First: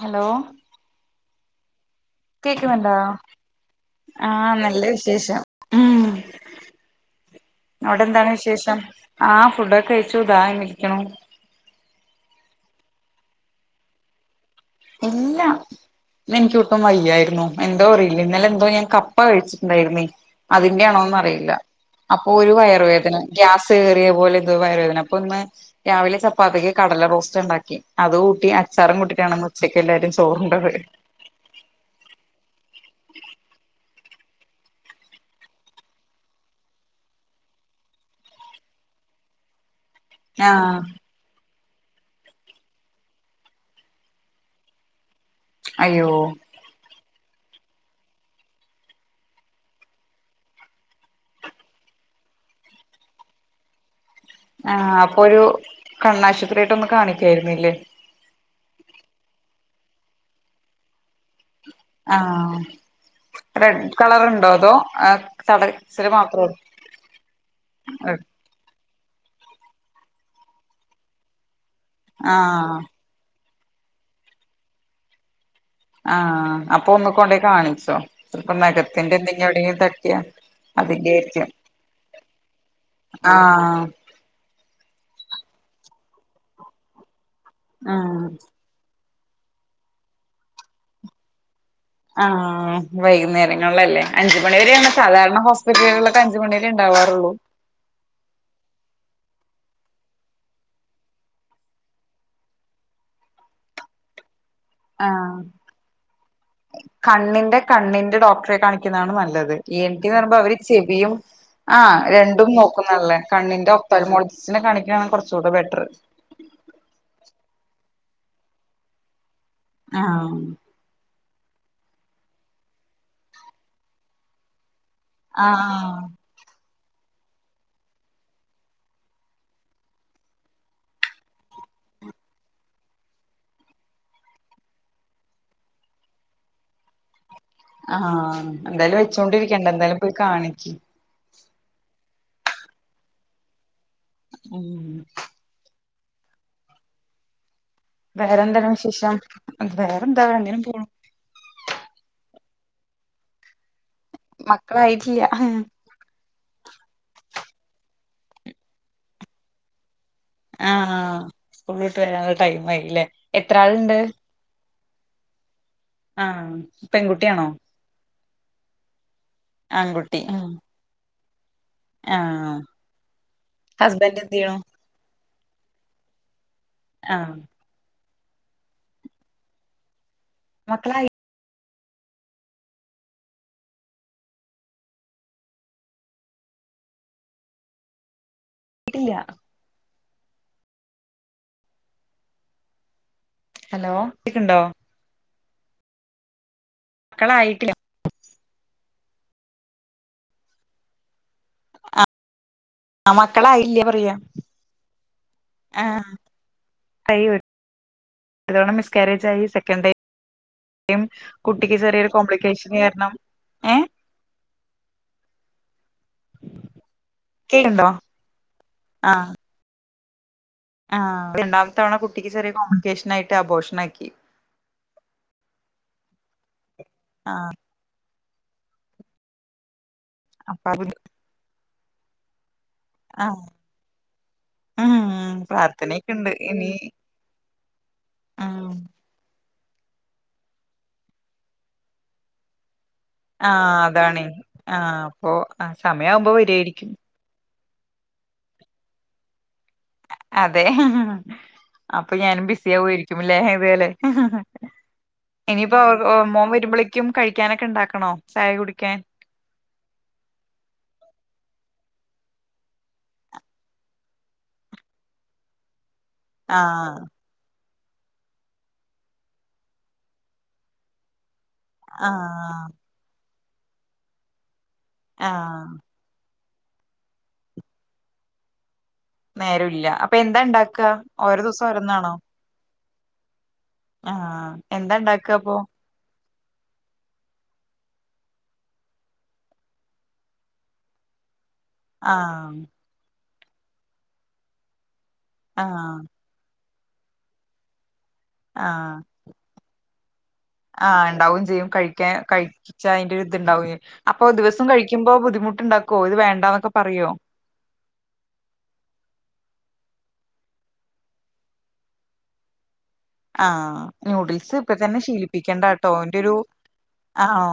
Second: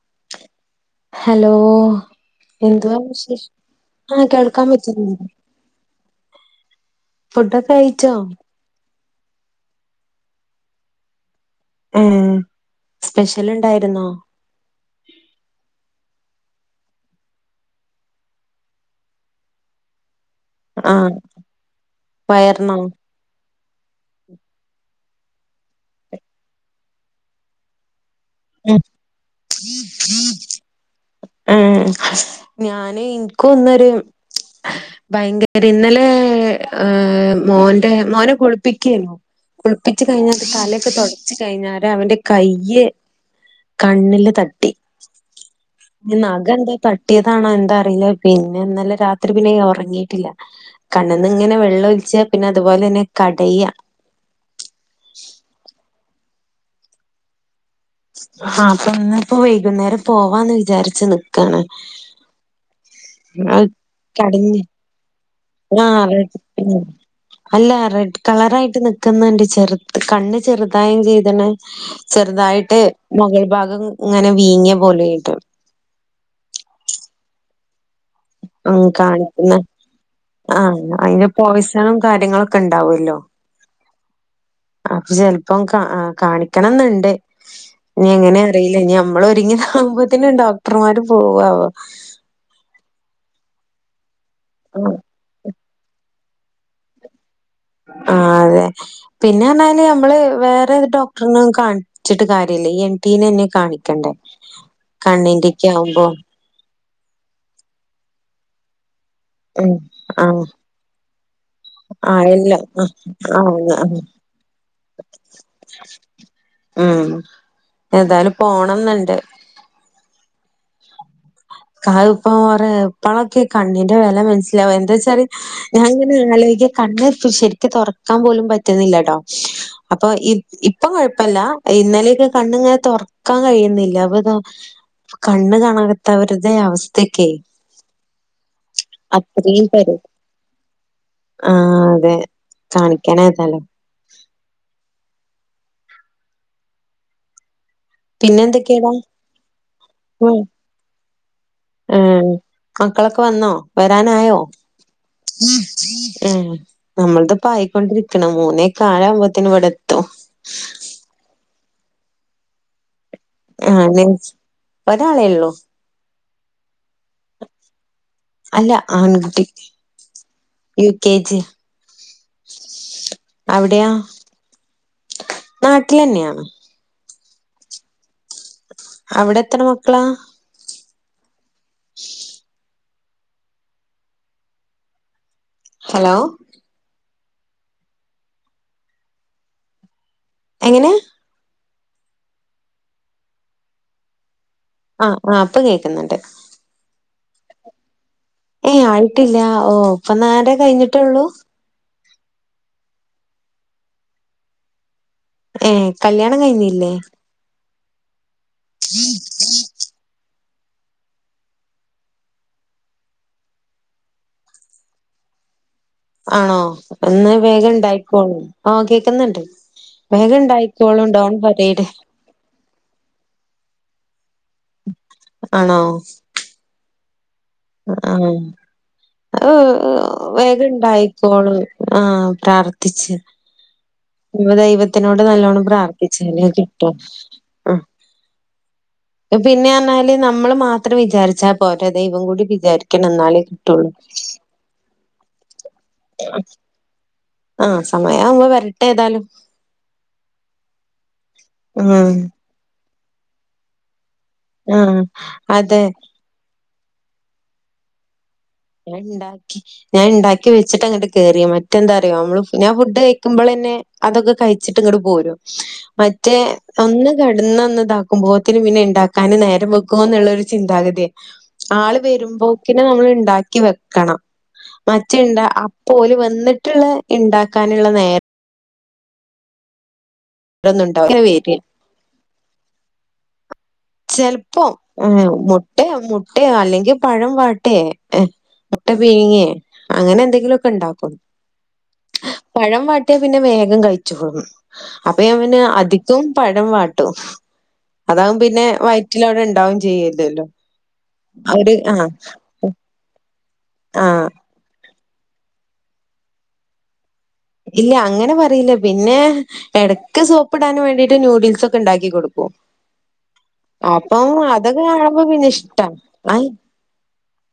Hello? Hello കേക്കുന്നുണ്ടോ എന്തുവാ വിശേഷം ആഹ് കേൾക്കാൻ നല്ല പറ്റുന്നു. വിശേഷം ഉം ഫുഡൊക്കെ കഴിച്ചോ അവിടെന്താണ് വിശേഷം ആഹ ഫുഡൊക്കെ കഴിച്ചു ദാ എനിക്കന്ന് ഉം സ്പെഷ്യൽ ഉണ്ടായിരുന്നോ എല്ലാം ഇന്നെനിക്കോട്ടും വയ്യായിരുന്നു എന്തോ അറിയില്ല ഇന്നലെന്തോ ഞാൻ കപ്പ കഴിച്ചിട്ടുണ്ടായിരുന്നേ. അതിന്റെ ആ ആണോന്ന് അറിയില്ല അപ്പൊ ഒരു വയറിനോ വയറ വേദന ഗ്യാസ് കയറിയ പോലെ എന്തോ വയറ് വേദന അപ്പൊ ഇന്ന് രാവിലെ ചപ്പാത്തിക്ക് കടല റോസ്റ്റ് ഉണ്ടാക്കി അത് കൂട്ടി ഉം അച്ചാറ കൂട്ടിട്ടാണെന്ന്ന്ന് ഉച്ചയ്ക്ക് എല്ലാരും ചോറുണ്ടത് ആഹ് ഞാന് എനിക്ക് ഇന്നൊരു ഭയങ്കര ഇന്നലെ ഏഹ മോൻ്റെ മോനെ കുളിപ്പിക്കെരുന്നു. കുളിപ്പിച്ച് കഴിഞ്ഞാ ആഹ് തലെക്കെ തോട ച്ച് കഴിഞാര അവന്റെ കൈയ് കണ്ണില് തട്ടി. അയ്യോ നഖ എന്താ തട്ടിയതാണോ എന്താ അറിയില്ല പിന്ന ഇന്നല രാത്രി പിന്നെ ഒറങ്ങിയിട്ടില്ല. കണ്ണന്നിങ്ങനെ വെള്ളം ഒഴിച്ച പിന്നെ അതുപോലെ തന്നെ കടയ. ആഹ അപ്പൊ ഒരു കണ്ണാശുപത്രി ആയിട്ട ഒന്ന് കാണിക്കായിുന്നല്ലേ ആ അപ്പൊ ഇന്നിപ്പോ വൈകുന്നേരം പോവാന്ന് വിചാരിച്ചത് ആഹ് റെഡ് ചടഞ്ഞു [unintelligible] ആഹ റെഡ് മാത്രം അല്ല റെഡ് കളറായിട്ട് നിക്ക് ക്കുന്നുണ്ട് ചെറു കണ്ണ് ചെറുതായും ചെയ്തണ് ആഹ് ചെറുതായിട്ട് മുകൾ ഭാഗം ഇങ്ങനെ വീങ്ങിയ പോലെ ആയിട്ട് ആഹ അപ്പൊ ഒന്ന് കൊണ്ടയി കാണിച്ചോ അപ്പൊ ഉം നഖത്തിന്റെ എന്തെങ്കിലും കാണിക്കുന്ന എവിടെയെങ്കിലും തട്ടിയാ ആഹ് അയിന് അതിന്റെയായിരിക്കും പോയിസണും കാര്യങ്ങളൊക്കെ ഇണ്ടാവല്ലോ. ആഹ അപ്പൊ ചെലപ്പം കാണിക്കണംന്നുണ്ട് ഇനി ആഹ് എങ്ങനെ അറിയി ഇല്ലഞമ്മള് ഒരുങ്ങി ഇതവുമ്പോതെന് ഡോക്ടർമാര് പോവാവോ. ആ വൈകുന്നേരങ്ങളല്ലേ അഞ്ചുമണി വരെയാണ് ആ സാധാരണ ഹോസ്പിറ്റലുകളിൽ അഞ്ച് മണിരെ ഇണ്ടവാറുള്ളൂ. ആ അതെ പിന്നെ എന്നാല് നമ്മള് വേറെ ഡോക്ടറിനന്നും കാണിച്ചിട്ട് കാര്യില്ല ഈ എൻ ടിനന്നെ കാണിക്കണ്ടേ. [inaudible] ആ കണ്ണിന്റെക്കെ ആവുമ്പോ കണ്ണിന്റെ കണ്ണിന്റെ ഡോക്ടറെ കാണിക്കുന്നതാണ് നല്ലത് അ ഉം ഈ ൻ ടി എന്ന് പറയുമ്പോ ആഹ് അവർ ചെവിയും ആ ആഹ് രണ്ടും എല്ല നോക്കുന്നല്ലേ കണ്ണിന്റെ ആഹ് ഒഫ്താൽമോളജിസ്റ്റിനെ കാണിക്കാണ് കൊറച്ചൂടെ ബെറ്റർ. ഉം ഏതാലും പോണംന്നുണ്ട്. ആഹ് [unintelligible] ഇപ്പളൊക്കെ കണ്ണിന്റെ വില മനസ്സിലാവും എന്താ വെച്ചാ ഞാൻ ആഹ് ഇങ്ങനെ ആലോചക കണ്ണ് ശരിക്ക തുറക്കാൻ പോലും പറ്റുന്നില്ലട്ടോ അപ്പൊ ഇ, ഇപ്പൊ കൊഴപ്പല്ല ഇന്നലക്കെ കണ്ണിങ്ങനെ തൊ വക്കാൻ കഴിയുന്നില്ല അപ്പൊ ഇതാ കണ്ണ് കാണാത്തവരുടെ അവസ്ഥേക്കെ. ആഹ് എന്തായാലും വെച്ചോണ്ടിരിക്കണ്ട പരി എന്തായാലും പോയി കാണിക്ക്. ആഹ് അതെ കാണിക്കാനായതാലോ. ഉം വേറെന്താണ് പിന്നെന്തൊക്കെയാടാ വിശേഷം വേറെ എന്താ ഇങ്ങനെ പോണു ഏ മക്കളൊക്കെ വന്നോ? വരാനായോ? മക്കളായിട്ടില്ല ആ നമ്മളത് പായിക്കൊണ്ടിരിക്കണം. മൂന്നേകാലാവുമ്പോത്തിനെവ്ടെത്തും. ആഹ സ്കൂളവിട്ട് വരാനുള്ള ടൈം ആയില്ലേ എത്ര ആഹ് ആളുണ്ട് നെന്ച്ച് ഒരാളെയുള്ളു ആഹ് പെൺകുട്ടിയാണോ അല്ല ആൺകുട്ടി ആൺകുട്ടി യു കെ ജി ആഹ് ഹസ്ബൻഡ് എന്തെയണു നാട്ടിലെന്നയാണ് ആഹ് അവിടെത്ര മക്കളാ മക്കളായി [unintelligible] ഹലോ കിട്ടില്ല എങ്ങനെ ഹലോ കേക്കുണ്ടോ ആഹ് ആഹ് ഇപ്പം കേക്കുന്നുണ്ട് ക്കളായിട്ടില്ല ഏയ് ആയിട്ടില്ല ഓ ഇപ്പ നാലര കഴിഞ്ഞിട്ടുള്ളൂ ആഹ് ആ മക്കളായില്ല പറയാ ഏഹ് കല്ല്യാണം കഴിഞ്ഞില്ലേ ഒരെണ്ണം മിസ്കാരേജ് ആയി സെക്കണ്ട് കുട്ടിക്ക് ചെറിയൊരു കോംപ്ലിക്കേഷൻ കാരണം ഏ ആണോ എന്നാ വേഗം കേക്കുണ്ടോ ഇണ്ടായിക്കോളും ആ ആഹ് കേക്കുന്നുണ്ട് വേഗം ഇണ്ടായി ക്കോളും ഡോണ്ട് വരീഡ് എനിക്ക് ചെറിയ കോംപ്ലിക്കേഷൻ ആയിട്ട് അബോർഷൻ ആക്കി ആണോ ആഹ് ആഹ് അത് വേഗ അപ്പ അത് ഇണ്ടായി സോള് ആഹ് പ്രാർത്ഥിച്ച് ആഹ് ദൈവത്തിനോട് ഉം നല്ലോണം പ്രാർത്ഥനയൊക്കെ ഉണ്ട് പ്രാർത്ഥിച്ചാലെ കിട്ടും ആഹ് പിന്നെന്നാല് നമ്മള് മാത്രം വിചാരിച്ചാ പോരാ ദൈവം കൂടി വിചാരി ആഹ് അതാണേ ആഹ് അപ്പൊ ആഹ് സമയ ആവുമ്പോ വരായിരിക്കും ആഹ് സമയം ആവുമ്പ വരട്ടെ ഏതായാലും അതെ അപ്പൊ ഉം ഞാനും ബിസി ആവൊയിരിക്കും അല്ലേ ഇതുപോലെ ആഹ് ഇനിയിപ്പോ അതെ മോൻ വരുമ്പോളേക്കും കഴിക്കാനൊക്കെ ഉണ്ടാക്കണോ ചായ കുടി എണ്ടാ ഞാൻ ഇണ്ടാക്കി വെച്ചിട്ടാ ഇങ്ങട്ട് കേറിയ മറ്റെന്താറിയോ നമ്മള് ഞാൻ ഫുഡ് കഴിക്കുമ്പോളന്നെ അതൊക്കെ കഴിച്ചിട്ട് ഇങ്ങട് പോരും മറ്റേ ആഹ് ഒന്ന് കിടന്നൊന്ന് ഇതാക്കുമ്പോത്തിന് പിന്നെ ഇണ്ടാക്കാന് നേരം വെക്കുവോന്നൊള്ളരു ചിന്താഗതിയ ആള് ആഹ് വരുമ്പോക്കിന് നമ്മള് ഇണ്ടാക്കി വെക്കണം മറ്റേണ്ട ആഹ് പോല് വന്നിട്ടുള്ള ഇണ്ടാക്കാനുള്ള നേര നേരൊല്ല അപ്പൊ എന്താ ഇണ്ടാക്ക നേരൊന്നും ഉണ്ടാവൂല ഇങ്ങനെ ഓരോ വരിക. ദിവസം ഓരോന്നാണോ ആഹ് ചെലപ്പോ എന്താ ഉണ്ടാക്കുക അപ്പൊ മുട്ട മുട്ടയോ അല്ലെങ്കിൽ പഴം വാട്ടേ എ മുട്ട പിഴിങ്ങേ അങ്ങനെ എന്തെങ്കിലുമൊക്കെ ഉണ്ടാക്കും ആഹ് പഴം വാട്ടിയ പിന്നെ വേഗം കഴിച്ചോളും അപ്പൊ ഞാൻ പിന്നെ ആഹ് അധികോം പഴം വാട്ടും അതാകും പിന്നെ ആഹ് വയറ്റിൽ അവിടെ ഉണ്ടാവും ചെയ്യുല്ലല്ലോ ആഹ് ഇണ്ടാവും ചെയ്യും കഴിക്കാൻ കഴിച്ച അയിന്റെ ഒരിതിണ്ടാവും അപ്പൊ ആഹ് ദിവസ ഭക്ഷണം കഴിക്കുമ്പോ ബുദ്ധിമുട്ടുണ്ടാക്കോ ഇത് വേണ്ടാന്നൊക്കെ പറയോ ഇല്ല അങ്ങനെ പറയില്ല പിന്നെ ഇടയ്ക്ക് സോപ്പിടാൻ വേണ്ടിട്ട് ന്യൂഡിൽസ് ഒക്കെ ഉണ്ടാക്കി കൊടുക്കും ആഹ് അപ്പം ന്യൂഡിൽസ് ഇപ്പൊ അതൊക്കെ തന്നെ കാണുമ്പോ പിന്നെ ശീലിപ്പിക്കേണ്ട ഇഷ്ടാ. കേട്ടോ ന്റെ ഒരു ആഹ് ആ ഒ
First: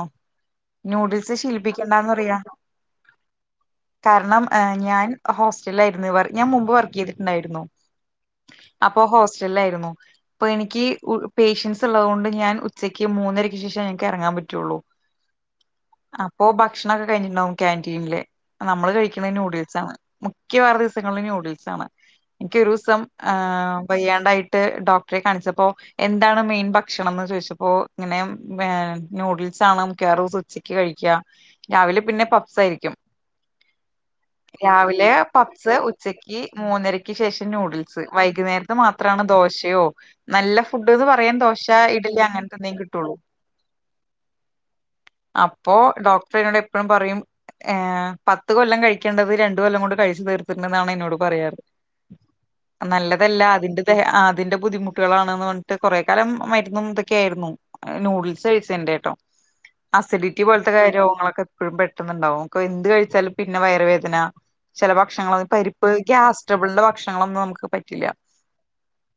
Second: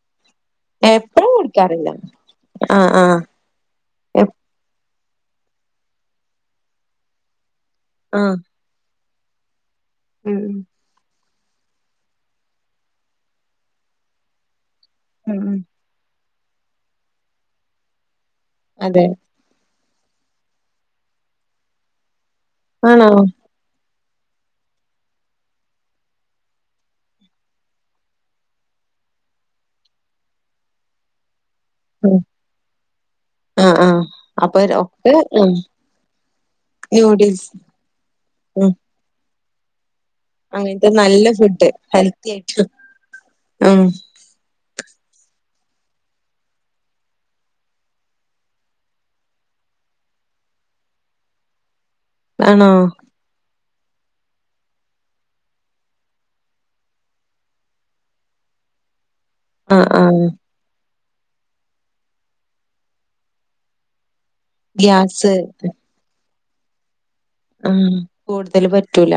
എപ്പഴും ന്യൂഡിൽസ് കുടിക്കാറില്ല. ശീലിപ്പിക്കാണ്ടാന്ന് പറയാ ആഹ് ആഹ് എപ് കാരണം ഹ് ഞാൻ ഹോസ്റ്റലിലായിരുന്നു ഞാൻ മുമ്പ് വർക്ക് ചെയ്തിട്ടുണ്ടായിരുന്നു അഹ് അപ്പൊ ഹോസ്റ്റലിലായിരുന്നു- അപ്പൊ ഉം എനിക്ക് പേഷ്യൻസ് ഉള്ളത് കൊണ്ട് ഞാൻ ഉച്ചയ്ക്ക് മൂന്നരക്ക് ശേഷം ഞങ്ങക്ക് ഇറങ്ങാൻ പറ്റുള്ളൂ മ് മ് അപ്പോ ഭക്ഷണൊക്കെ കഴിഞ്ഞിട്ടുണ്ടാവും ക്യാന്റീനിലെ നമ്മള് അതെ കഴിക്കുന്നത് ന്യൂഡിൽസ് ആണ് മിക്കവാറും ദിവസങ്ങളിൽ ന്യൂഡിൽസ് ആണ് എനിക്ക് ഒരു ദിവസം ആണോ? അഹ് വയ്യാണ്ടായ്ട്ട് ഡോക്ട്റെ കാണിച്ചെപ്പോ എന്താണ് മെയിൻ ഭക്ഷണംന്ന് ചോയ്ച്ചപ്പോ ങ്ങെനെ ഏഹ് ന്യൂഡിൽസാണ് മിക്കവാറൂസ് ഉച്ചക്ക് കഴിക്കാ രാവിലെ ഉം പിന്നെ പബ്സ് ആയിരിക്കും ആഹ് ആഹ് അപ്പൊ രാവിലെ ഒക്കെ ഉം പപ്സ് ഉച്ചക്ക് മൂന്നരക്ക് ശേഷം ന്യൂഡിൽസ് നൂഡിൽ- ഉം വൈകുന്നേരത്ത് മാത്രണ് ദോശയോ നല്ല അങ്ങനത്തെ ഫുഡ്ന്ന് നല്ല പറയാൻ ദോശ ഫുഡ് ഇഡലി ഹെൽത്തി അങ്ങനത്തെ ആയിട്ടു- എന്തെങ്കിലും കിട്ടുള്ളൂ ആ അപ്പോ ഡോക്ടറ് എന്നോട് എപ്പോഴും പറയും ഏ- പത്ത് കൊല്ലം കഴിക്കേണ്ടത് രണ്ട് കൊല്ലം കൊണ്ട് കഴിച്ചു തീർത്തിണ്ടെന്നാണ് എന്നോട് പറയാറ് ആണോ? - നല്ലതല്ല അതിന്റെ അതിന്റെ ബുദ്ധിമുട്ട് കുട്ടികളാണന്ന് പറഞ്ഞിട്ട് കൊറേ കാലം മരുന്നും ഇതൊക്കെയായിരുന്നു ന്യൂഡിൽസ് കഴിച്ചതിന്റെ ആട്ടോ ആഹ് ആഹ് അസൈഡിറ്റി പോൽ [unintelligible] രോഗങ്ങളൊക്കെ എപ്പോഴും പെട്ടെന്നുണ്ടാവും അപ്പൊ എന്ത് കഴിച്ചാലും പിന്നെ വയറ് വേദന ചില ഭക്ഷണങ്ങള് ഗ്യാസ് പരിപ്പ് ഗ്യാസ്സ്റ്റബിളിന്റെ ഭക്ഷണങ്ങളൊന്നു ആഹ് ആഹ് കൂടുതല് പറ്റൂല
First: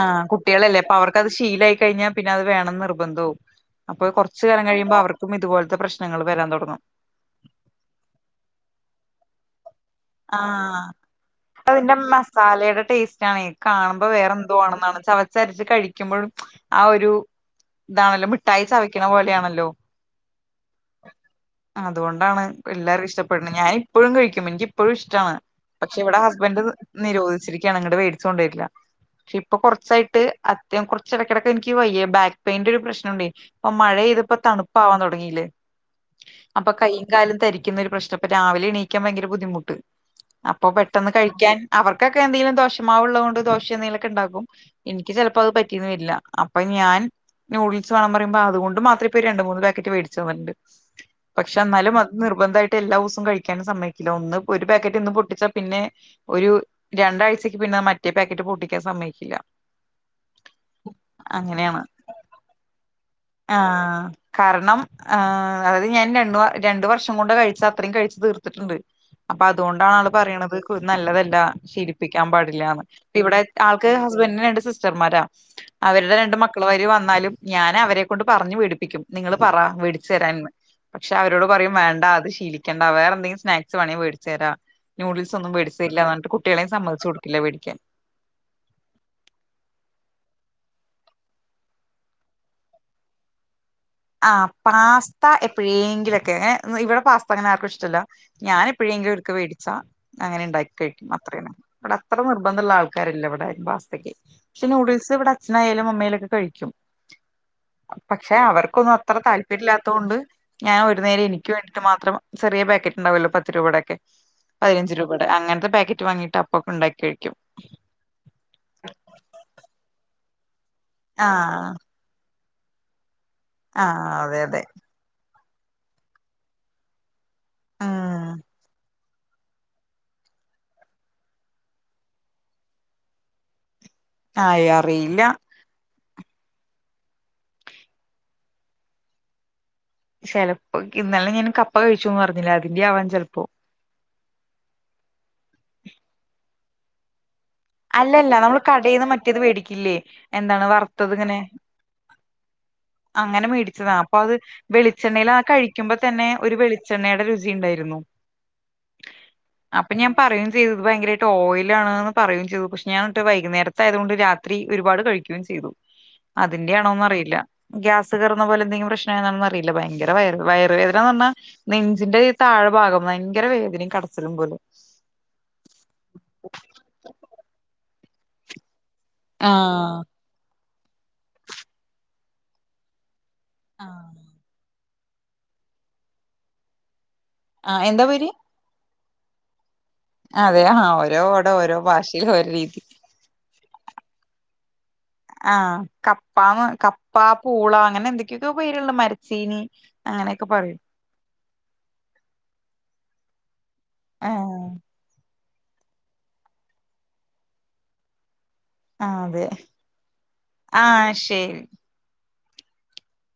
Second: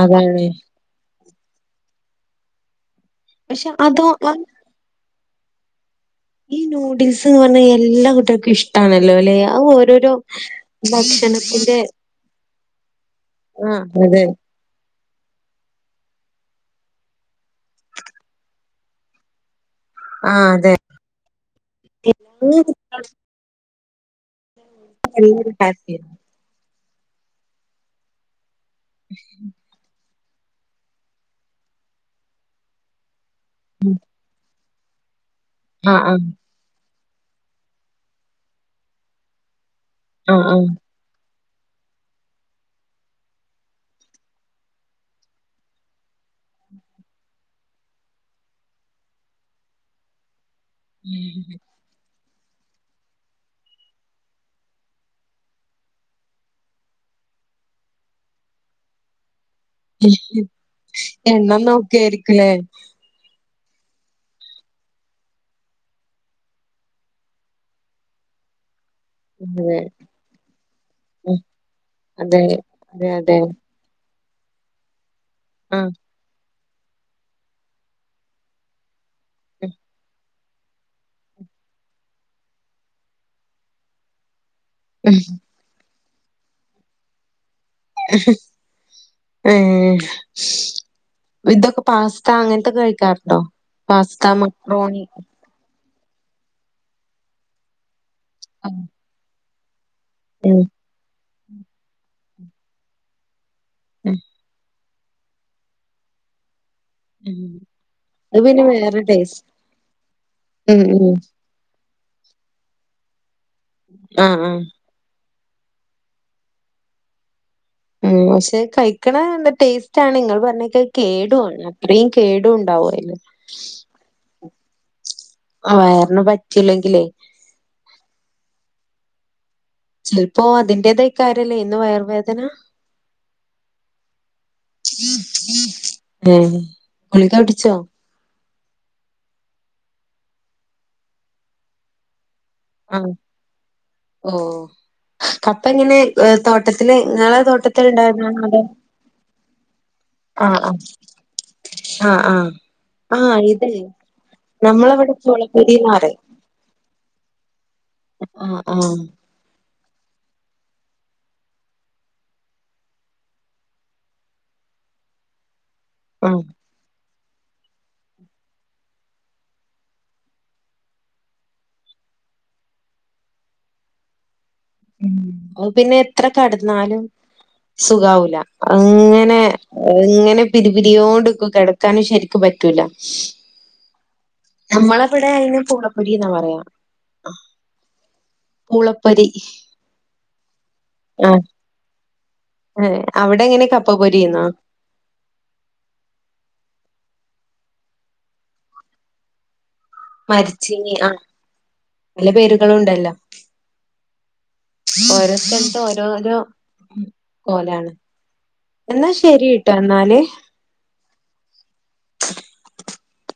ആഹ് അതാണ് കുട്ട്യാളല്ലേ അപ്പൊ അവർക്കത് ശീലായി കഴിഞ്ഞാൽ പിന്നെ അത് വേണംന്ന് നിർബന്ധവും പക്ഷെ അപ്പൊ അതോ കൊറച്ച് കാലം കഴിയുമ്പോ അവർക്കും ഇതുപോലത്തെ പ്രശ്ന- ഈ നൂഡിൽസ് ന്ന് പറഞ്ഞാൽ എല്ലാ കുട്ട്യാക്കും ഇഷ്ടാണല്ലോ ല്ലെ അത് ഓരോരോ- ആഹ് ഭക്ഷണത്തിന്റെ അതിന്റെ മസാലയുടെ ടേസ്റ്റ് ആണേ ആഹ് കാണുമ്പോ അതെ വേറെ ന്തോന്നാണ് ചവച്ചരച്ച് കഴിക്കുമ്പോഴും ആ ഒരു താണല്ലോ മിഠായി ചവിക്കണ പോലെയാണല്ലോ ആഹ് അതെ അതൊണ്ടാണ് എല്ലാവർക്കും ഇഷ്ടപെടുന്നെ ഞാന് ഇപ്പോഴും കഴിക്കും എനിക്കിപ്പോഴും ഇഷ്ടണ് പക്ഷെ ഇവിടെ ഹസ് ബ്ബന്റ് നിരോധിച്ചിരിക്കയാണ് ഇങ്ങട്ട് മേടിച് കൊണ്ട് വരില്ല പക്ഷെ ഇപ്പൊ കൊറ- സായിട്ട് അത്യം കുറച്ചെടെക്കെടെക്കെനിക്ക് വെയ്യാ ബാക്ക് പെയിന്റെ ഒരു പ്രശ്നണ്ടേ പ്പം മഴെയ്തപ്പോ തണ് [unintelligible] തുടങ്ങിയില്ലേ ആഹ് ആഹ് അപ്പൊ കൈയും കാലും തരിക്കുന്നൊരു പ്രശ്നം ഇപ്പൊ രാവിലെ എണീക്കാൻ ഭയങ്കര ബുദ്ധിമുട്ട് ആഹ് ആഹ് അപ്പൊ പെ പെട്ടെന്ന് കഴിക്കാൻ അവർക്കൊക്കെ എന്തെങ്കിലും ദോഷമാവുള്ളതു കൊണ്ട് ദോശ എന്തെങ്കിലുക്കെ ഉണ്ടാക്കും- എനിക്ക് ചെലപ്പോ അത് പറ്റീന്ന് വരില്ല അപ്പൊ ഞാൻ നൂഡിൽസ് വേണം പറയുമ്പോ അതുകൊണ്ട് മാത്രം ഇപ്പോ രണ്ട് മൂന്ന് പാക്കറ്റ് വേടിച്ചു [unintelligible] പക്ഷെ എന്നാലും അത് നിർബന്ധായിട്ട് എല്ലാ ഉസും കഴിക്യാനും സമ്മയ്ക്കില്ല ഒന്ന്- ഒരു പാക്കറ്റ് ഇന്ന് പൊട്ടിച്ചാ പിന്നെ- ഒരു രണ്ടാഴ്ചക്ക് പിന്നെ മറ്റേ പാക്കറ്റ് പൊട്ടിക്കാൻ സമ്മതിക്കില്ല [unintelligible] എണ്ണം അങ്ങനെയാണ് നോക്കിയായിരിക്കു ല്ലേ ആഹ് കാരണം ആഹ് അത് ഞാൻ രണ്ട് രണ്ട് വർഷം കൊണ്ട് കഴിച്ച അത്രയും കഴിച്ചു തീർത്തിട്ടുണ്ട് അപ്പൊ അതെ അതൊണ്ടാണ് ആള് പറയുന്നത് നല്ലതല്ല ശീലിപ്പിക്കാൻ അതെ പാടില്ലന്ന് അതെ ഇവിടെ അതെ ആൾ- ക് ഹസ്ബന്റിന് രണ്ട് സിസ്റ്റർമാരാ ആഹ് അവരുടെ രണ്ട് മക്കൾമാര് വന്നാലും ഞാൻ അവരെ കൊണ്ട് പറഞ് വേടിപ്പിക്കും നിങ്ങള് പറ വേടിച്ചു തരാൻന്ന് പക്ഷേ അവരോട് പറയും വേണ്ട അത് ശീലിക്കണ്ട വേറെന്തെങ്കിലും സ്നാക്സ് വേണെങ്കി വേടിച്ചരാ നൂഡിൽസൊന്നും മേടിച്ച. ല്ല റന്നിട്ട് കുട്ട്യേളെ സമ്മതിച്ച് കൊടുക്കില്ല വേടിക്കാൻ. [inaudible] ഏഹ് ഇതൊക്കെ പാസ്ത അങ്ങനതൊക്കെ കഴിക്കാറുണ്ടോ? പാസ്ത ആഹ് മക്രോണി പാസ്ത എ എപ്പോഴെങ്കിലൊക്കെ ഇവിടെ പാസ്ത അങ്ങനെ ആർക്കും ഇഷ്ടല്ല ഞാൻ ഉം എപ്പോഴെങ്കിലൊക്കെ വേടിച്ചാ. അങ്ങനെ ഉം ഇണ്ടാക്കി കഴിക്കും അത്രേനെ ഇവിടെ അത്ര നിർബന്ധ ള്ള ആൾക്കാറെല്ല ഇവടെ. പാസ്തക്ക് ശേ നൂഡിൽസ് വിടെ അച്ഛനായാലമ്മായാലൊക്കെ കഴിക്കും. ഉം അഅ് പിന്നെ. അവക്കന്നും വേറെ അത്ര ടേസ്റ്റ് താല്പര്യല്ലാത്തോണ്ട് ഞാൻ ഉം ഒരു ഉം നേരം എനിക്ക് വേണ്ടിട്ട് മാത്രം ചെറിയപാക്കറ്റ് ണ്ടാവുല്ലോ പ പത്ത് രൂപടെക്കെ ആഹ് ആഹ് പയിനഞ്ച് രൂപടെ അങ്ങനത്തെ പാക്കറ്റ് വാങ്ങിട്ട് അപ്പ പ്പൊണ്ടാക്കി കഴിക്കും. ഉം ശെ കഴിക്കണ ന്ത ടേസ്റ്റാണ് ഇങ്ങൾപറഞ്ഞേക്കെ കേടുവാണ് ആഹ് അത്രയും. കേടുണ്ടാവു അയില്. ആഹ് അതെ അതെ. അഹ് വയറിന് പറ്റുലങ്കിലേ. ആഹ്. ചെലപ്പോ അതിന്റേതാകാര്യല്ലേ ഇന്ന് വയറർവേദന. ആായ് അറിയില്ല. ഹേ ഗുളികടിച്ചോ? ചെലപ്പോ ഇന്നലെ ഞാൻ കപ്പ കഴിച്ചുന്നറഞ്ഞില്ലേ അതിന്റെ ആവാം ചെലപ്പോ. ഓ അപ്പങ്ങനെ തോട്ടത്തില് ഇ ങ്ങളെ തോട്ടത്തി അല്ലല്ല നമ്മള് കടെന്ന് മറ്റത് വേടിക്കില്ലേ ആഹ് എന്താണ് ആഹ് വറുത്തതിങ്ങനെ. ആഹ് ആഹ് ആഹ് അങ്ങനെ ഇത് മേടിച്ചത അപ്പത് നമ്മളവിടെ വെളിച്ചെണ്ണല് ചോളപ്പൊരിന്ന് കഴിക്മ്പോ പറയും തന്നെ. ഒരു വെളിച്ചെണ്ണേടെ രുചി ണ്ടായിരുന്നു. ആഹ് ആഹ്. അപ്പൊ ഞാൻ പറയും ചെയ്ത് ഇത് ഭയങ്കരയിട്ടോയിലാണ് പറയും. റ്റു പക്ഷെ ഞാട്ട് വൈകുനേരത്തായതോണ്ട് രാത്രി ഒരുപാട് കഴുക്കേം ചെയ്തു ആഹ് അത് ന്റെയാണോ അറിയില്ല ഗ്യാസ് കേറുന്നപോലെ ന്തെങ്കിലു പ്രശ്നാണന്നറിയില്ല ഭയങ്കര വയറ് വയറ് വേദനാ പറഞ്ഞ നെഞ്ചിന്റെഈ താഴെ ഭാഗം ഭയങ്കര വേദനിം കടച്ചിലും പോലും ഉം അഅ് പിന്നെ ത്ര കടന്നാലും. സുഖാവൂല അങ്ങനെ ആഹ് ഇങ്ങനെ. പിരി പിരിയോണ്ട്ക്കു കെടക്കാനു ശരിക്കു പറ്റൂല. ആഹ്. നമ്മളെവിടെ അയിന് പൂളപ്പൊരി ന്നാ പറയാ. ആഹ് എന്താ പേര്. പൂളപ്പൊരി. അതെ ആ ഓരോട ഓരോ ഭാഷലി ഒര അവിടെങ്ങനെ കപ്പപൊരിന്നോ? ആഹ് കപ്പന്ന് കപ്പ, പൂള, അങ്ങനെ എന്തൊക്കെക്കോ പേരുള മരച്ചീനി അങ്ങനെയൊക്കെ പറയും മരിച്ചിനി ആഹ് പല പേരുകളുണ്ടല്ലോ. ഏഹ്. ഓരോ സൽത്തു ഓരോരോ കോലാണ്. എന്നാ ആഹ് അതെ ശരി ട്ടാ ന്നാല്. ആഹ് ശരി. [inaudible]